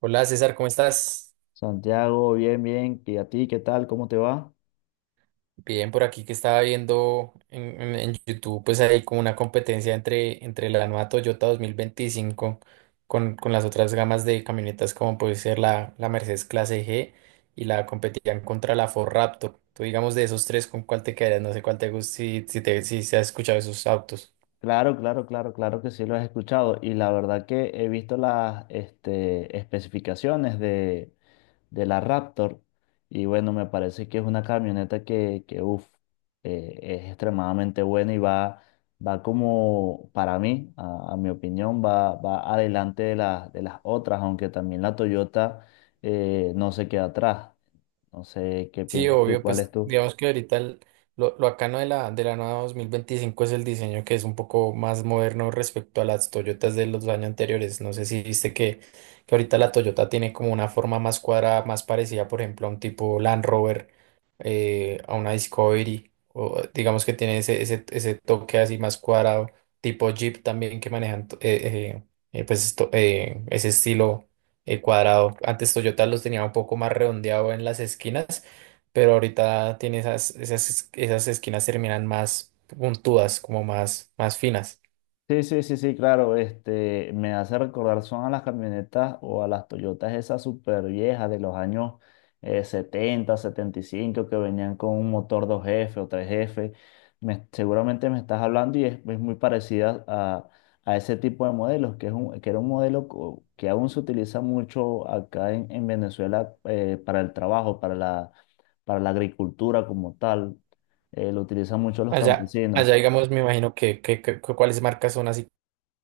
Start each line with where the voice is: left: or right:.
right: Hola César, ¿cómo estás?
left: Santiago, bien, bien. ¿Y a ti qué tal? ¿Cómo te va?
right: Bien, por aquí que estaba viendo en YouTube, pues hay como una competencia entre la nueva Toyota 2025 con las otras gamas de camionetas como puede ser la Mercedes Clase G y la competían contra la Ford Raptor. Tú digamos de esos tres, ¿con cuál te quedarías? No sé cuál te gusta, si se has escuchado esos autos.
left: Claro, claro, claro, claro que sí lo has escuchado. Y la verdad que he visto las este, especificaciones de la Raptor. Y bueno, me parece que es una camioneta que uf, es extremadamente buena y va como, para mí, a mi opinión, va adelante de las otras, aunque también la Toyota no se queda atrás. No sé qué
right: Sí,
left: piensas tú,
right: obvio,
left: cuál
right: pues
left: es tú.
right: digamos que lo bacano de la nueva 2025 es el diseño que es un poco más moderno respecto a las Toyotas de los años anteriores. No sé si viste que ahorita la Toyota tiene como una forma más cuadrada, más parecida, por ejemplo, a un tipo Land Rover, a una Discovery, o digamos que tiene ese toque así más cuadrado, tipo Jeep también que manejan ese estilo cuadrado. Antes Toyota los tenía un poco más redondeado en las esquinas, pero ahorita tiene esas esquinas terminan más puntudas, como más, más finas.
left: Sí, sí, sí, sí, claro, este, me hace recordar, son a las camionetas o a las Toyotas esas súper viejas de los años 70, 75 que venían con un motor dos f o tres f. Seguramente me estás hablando y es muy parecida a ese tipo de modelos, que era un modelo que aún se utiliza mucho acá en Venezuela para el trabajo, para la agricultura como tal. Lo utilizan mucho los
right: Allá, allá,
left: campesinos.
right: digamos, me imagino que cuáles marcas son así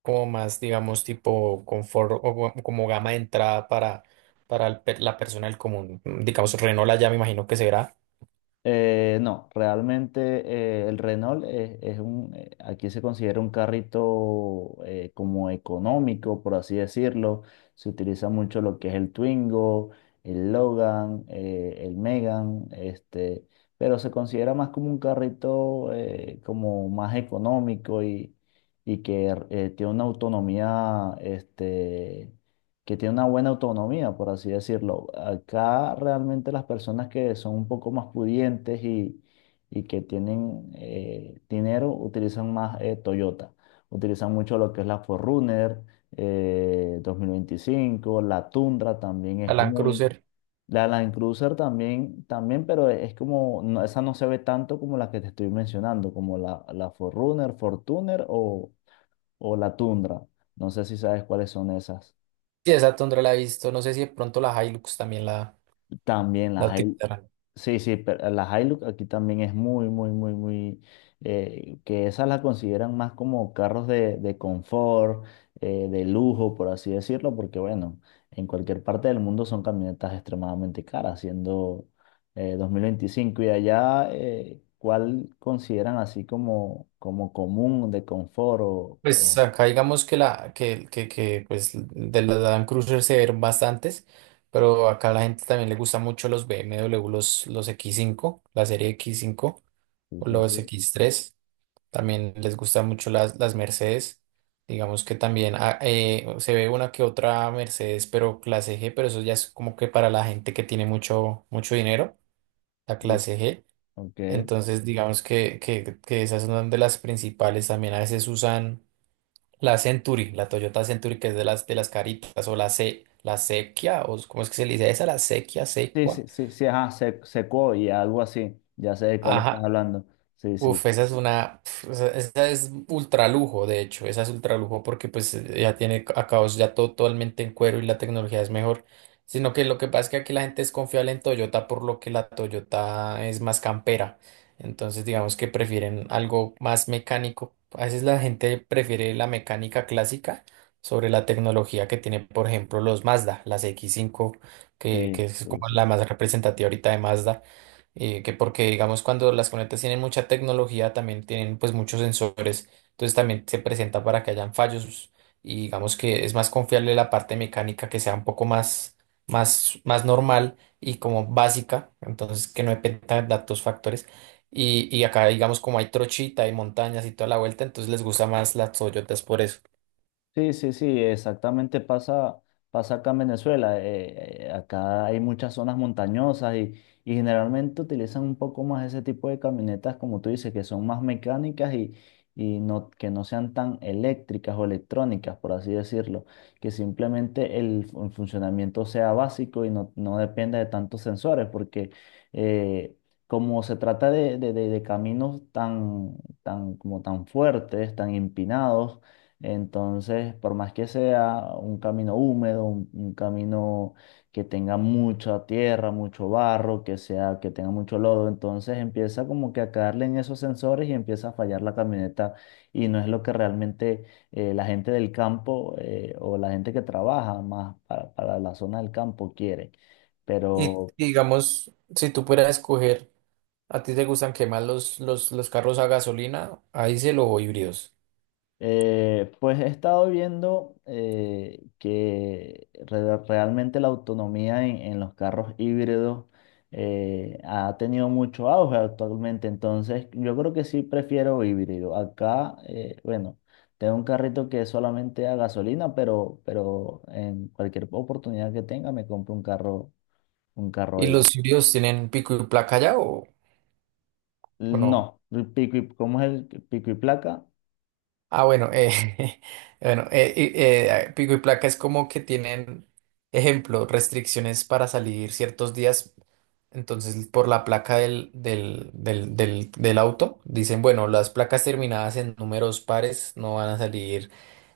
right: como más, digamos, tipo confort o como gama de entrada para, para la persona del común. Mm, digamos, Renault allá me imagino que será.
left: No, realmente el Renault aquí se considera un carrito como económico, por así decirlo. Se utiliza mucho lo que es el Twingo, el Logan, el Megan, este, pero se considera más como un carrito como más económico y que tiene una autonomía este, que tiene una buena autonomía, por así decirlo. Acá realmente las personas que son un poco más pudientes y que tienen dinero utilizan más Toyota. Utilizan mucho lo que es la 4 2025. La Tundra también
right: La
left: es
right: Land
left: muy...
right: Cruiser.
left: La Land Cruiser también, también, pero es como, esa no se ve tanto como la que te estoy mencionando, como la 4 Fortuner o la Tundra. No sé si sabes cuáles son esas.
right: Sí, esa Tundra la he visto. No sé si de pronto la Hilux también
left: También
right: la
left: las hay,
right: utilizarán.
left: sí, sí, pero las Hilux aquí también es muy, muy, muy, muy, que esas las consideran más como carros de confort, de lujo, por así decirlo, porque bueno, en cualquier parte del mundo son camionetas extremadamente caras, siendo 2025. Y allá, ¿cuál consideran así como, como común de confort
right: Pues acá digamos que pues de las Land Cruiser se ven bastantes, pero acá a la gente también le gusta mucho los BMW, los X5, la serie X5
left: sí,
right: o
left: sí,
right: los
left: sí,
right: X3. También les gusta mucho las Mercedes. Digamos que también se ve una que otra Mercedes, pero clase G, pero eso ya es como que para la gente que tiene mucho, mucho dinero, la
left: sí,
right: clase G.
left: ok.
right: Entonces digamos que esas son de las principales. También a veces usan la Century, la Toyota Century, que es de las caritas, o la C, la Sequia, o ¿cómo es que se le dice esa? La Sequia,
left: Sí,
right: Secua.
left: sí, sí, sí, ajá, Sequoia, algo así. Ya sé de cuál estás
right: Ajá,
left: hablando. Sí, sí,
right: uf, esa es una, pf, esa es ultra lujo, de hecho, esa es ultra lujo porque pues ya tiene acabados ya todo totalmente en cuero y la tecnología es mejor, sino que lo que pasa es que aquí la gente es confiable en Toyota por lo que la Toyota es más campera, entonces digamos que prefieren algo más mecánico, a veces la gente prefiere la mecánica clásica sobre la tecnología que tiene, por ejemplo, los Mazda, las X5, que
left: sí,
right: es
left: sí,
right: como
left: sí.
right: la más representativa ahorita de Mazda que porque digamos cuando las conectas tienen mucha tecnología también tienen pues muchos sensores, entonces también se presenta para que hayan fallos y digamos que es más confiable la parte mecánica que sea un poco más, más normal y como básica, entonces que no dependa de datos factores. Y acá digamos como hay trochita y montañas y toda la vuelta, entonces les gusta más las Toyotas por eso.
left: Sí, sí, sí, exactamente pasa acá en Venezuela. Acá hay muchas zonas montañosas y generalmente utilizan un poco más ese tipo de camionetas, como tú dices, que son más mecánicas y no, que no sean tan eléctricas o electrónicas, por así decirlo. Que simplemente funcionamiento sea básico y no, no dependa de tantos sensores, porque eh, como se trata de caminos tan, como tan fuertes, tan empinados, entonces, por más que sea un camino húmedo, un camino que tenga mucha tierra, mucho barro, que sea, que tenga mucho lodo, entonces empieza como que a caerle en esos sensores y empieza a fallar la camioneta. Y no es lo que realmente la gente del campo o la gente que trabaja más para la zona del campo quiere. Pero,
right: Y digamos, si tú pudieras escoger, ¿a ti te gustan que más los carros a gasolina, ahí se o híbridos?
left: Pues he estado viendo que realmente la autonomía en los carros híbridos ha tenido mucho auge actualmente, entonces yo creo que sí prefiero híbrido. Acá, bueno, tengo un carrito que es solamente a gasolina, pero en cualquier oportunidad que tenga me compro un carro, un
right: ¿Y
left: carro
right: los
left: híbrido.
right: sirios tienen pico y placa ya o no?
left: No, ¿cómo es el pico y placa?
right: Ah, bueno, bueno, pico y placa es como que tienen, ejemplo, restricciones para salir ciertos días. Entonces, por la placa del auto, dicen, bueno, las placas terminadas en números pares no van a salir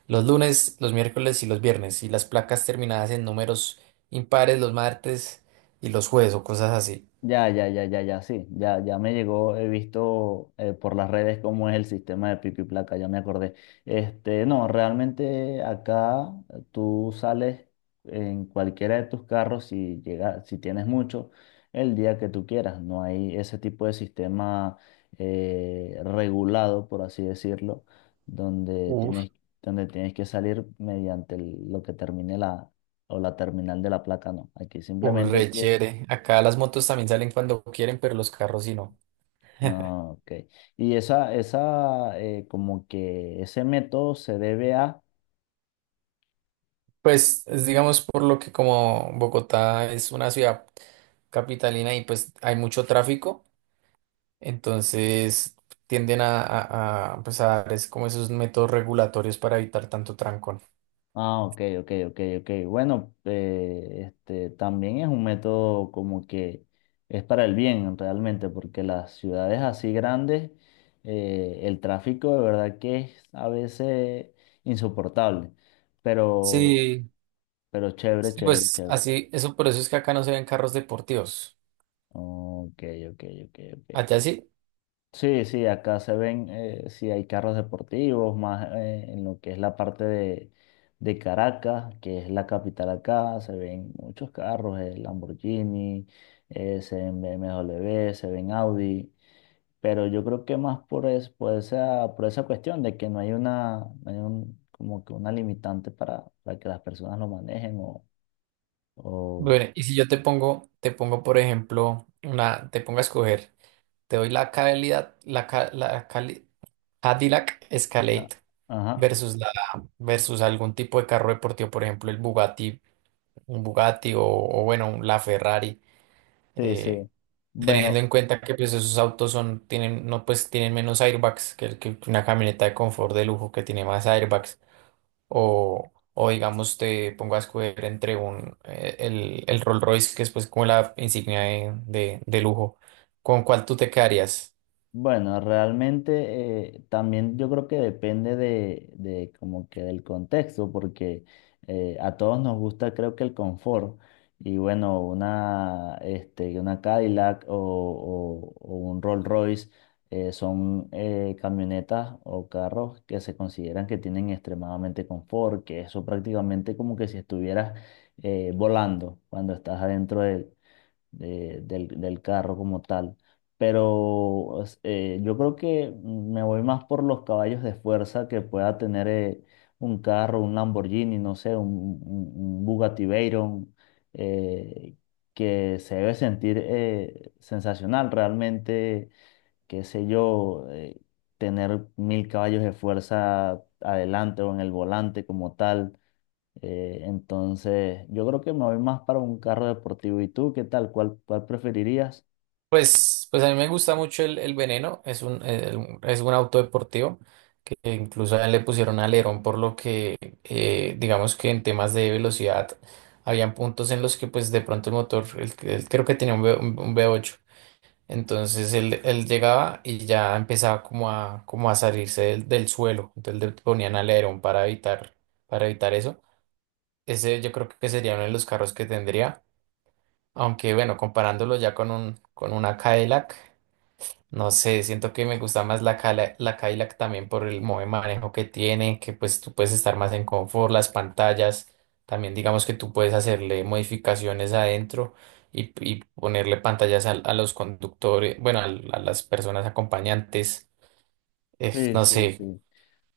right: los lunes, los miércoles y los viernes. Y las placas terminadas en números impares los martes y los jueves o cosas así.
left: Ya, ya, ya, ya, ya, sí, ya, ya me llegó, he visto por las redes cómo es el sistema de pico y placa, ya me acordé. Este, no, realmente acá tú sales en cualquiera de tus carros si llega, si tienes mucho, el día que tú quieras. No hay ese tipo de sistema regulado, por así decirlo, donde tienes, donde tienes que salir mediante lo que termine la, o la terminal de la placa, no. Aquí
right: Uy,
left: simplemente
right: re
left: tienes.
right: chévere. Acá las motos también salen cuando quieren, pero los carros sí no.
left: Ah, ok. Y como que ese método se debe a.
right: Pues es, digamos por lo que como Bogotá es una ciudad capitalina y pues hay mucho tráfico, entonces tienden pues, a dar es como esos métodos regulatorios para evitar tanto trancón.
left: Ah, ok, ok, ok, ok. Bueno, este también es un método como que es para el bien realmente, porque las ciudades así grandes, el tráfico de verdad que es a veces insoportable. Pero,
right: Sí,
left: pero chévere,
right: sí,
left: chévere,
right: pues
left: chévere.
right: así, eso por eso es que acá no se ven carros deportivos.
left: Ok, ok, ok, ok.
right: Allá sí.
left: Sí, sí, acá se ven, sí hay carros deportivos, más en lo que es la parte de Caracas, que es la capital acá, se ven muchos carros, Lamborghini, se ven BMW, se ven Audi, pero yo creo que más por esa cuestión de que no hay una, no hay un- como que una limitante para que las personas lo manejen o-
right: Bueno, y si yo te pongo por ejemplo, una, te pongo a escoger. Te doy la calidad, la Cadillac Escalade
left: ah, ajá,
right: versus la versus algún tipo de carro deportivo, por ejemplo, el Bugatti, un Bugatti o, bueno, la Ferrari,
left: sí, sí.
right: eh, teniendo
left: Bueno.
right: en cuenta que pues esos autos son tienen no pues tienen menos airbags que una camioneta de confort de lujo que tiene más airbags o digamos te pongo a escoger entre un el Rolls Royce que es pues como la insignia de de lujo, ¿con cuál tú te quedarías?
left: Bueno, realmente también yo creo que depende de como que del contexto, porque a todos nos gusta creo que el confort y bueno, una, este, una Cadillac o, o un Rolls Royce son camionetas o carros que se consideran que tienen extremadamente confort, que eso prácticamente como que si estuvieras volando cuando estás adentro de él del carro como tal. Pero yo creo que me voy más por los caballos de fuerza que pueda tener un carro, un Lamborghini, no sé, un Bugatti Veyron, eh, que se debe sentir sensacional realmente, qué sé yo, tener 1.000 caballos de fuerza adelante o en el volante como tal. Entonces, yo creo que me voy más para un carro deportivo. ¿Y tú qué tal? ¿Cuál, cuál preferirías?
right: Pues a mí me gusta mucho el Veneno, es un, es un auto deportivo que incluso a él le pusieron alerón por lo que digamos que en temas de velocidad habían puntos en los que pues de pronto el motor, creo que tenía un, un V8, entonces él llegaba y ya empezaba como a, como a salirse del, del suelo, entonces le ponían alerón para evitar eso. Ese yo creo que sería uno de los carros que tendría, aunque bueno, comparándolo ya con un, con una Cadillac. No sé, siento que me gusta más la Cadillac también por el modo de manejo que tiene, que pues tú puedes estar más en confort, las pantallas, también digamos que tú puedes hacerle modificaciones adentro y ponerle pantallas a los conductores, bueno, a las personas acompañantes,
left: Sí,
right: no
left: sí,
right: sé,
left: sí.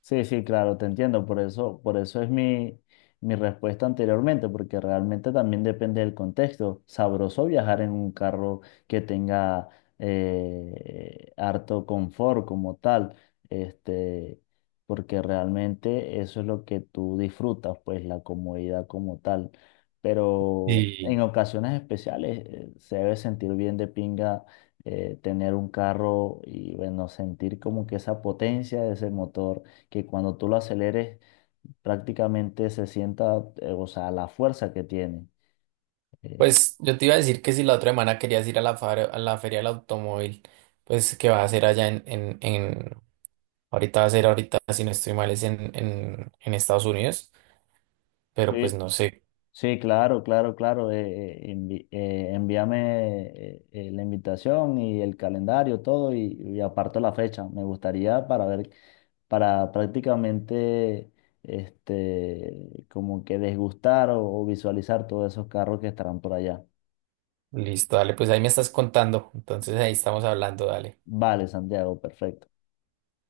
left: Sí, sí, claro, te entiendo. Por eso es mi respuesta anteriormente, porque realmente también depende del contexto. Sabroso viajar en un carro que tenga harto confort como tal, este, porque realmente eso es lo que tú disfrutas, pues la comodidad como tal. Pero
right: y
left: en ocasiones especiales se debe sentir bien de pinga. Tener un carro y bueno, sentir como que esa potencia de ese motor que cuando tú lo aceleres prácticamente se sienta, o sea, la fuerza que tiene. Eh,
right: pues yo te iba a decir que si la otra semana querías ir a a la feria del automóvil, pues que va a hacer allá en, ahorita va a ser ahorita, si no estoy mal, es en, en Estados Unidos. Pero pues
left: sí,
right: no sé.
left: sí, claro, claro, claro. Envíame la invitación y el calendario, todo, y aparto la fecha. Me gustaría para ver, para prácticamente, este, como que desgustar o visualizar todos esos carros que estarán por allá.
right: Listo, dale, pues ahí me estás contando. Entonces ahí estamos hablando, dale.
left: Vale, Santiago, perfecto.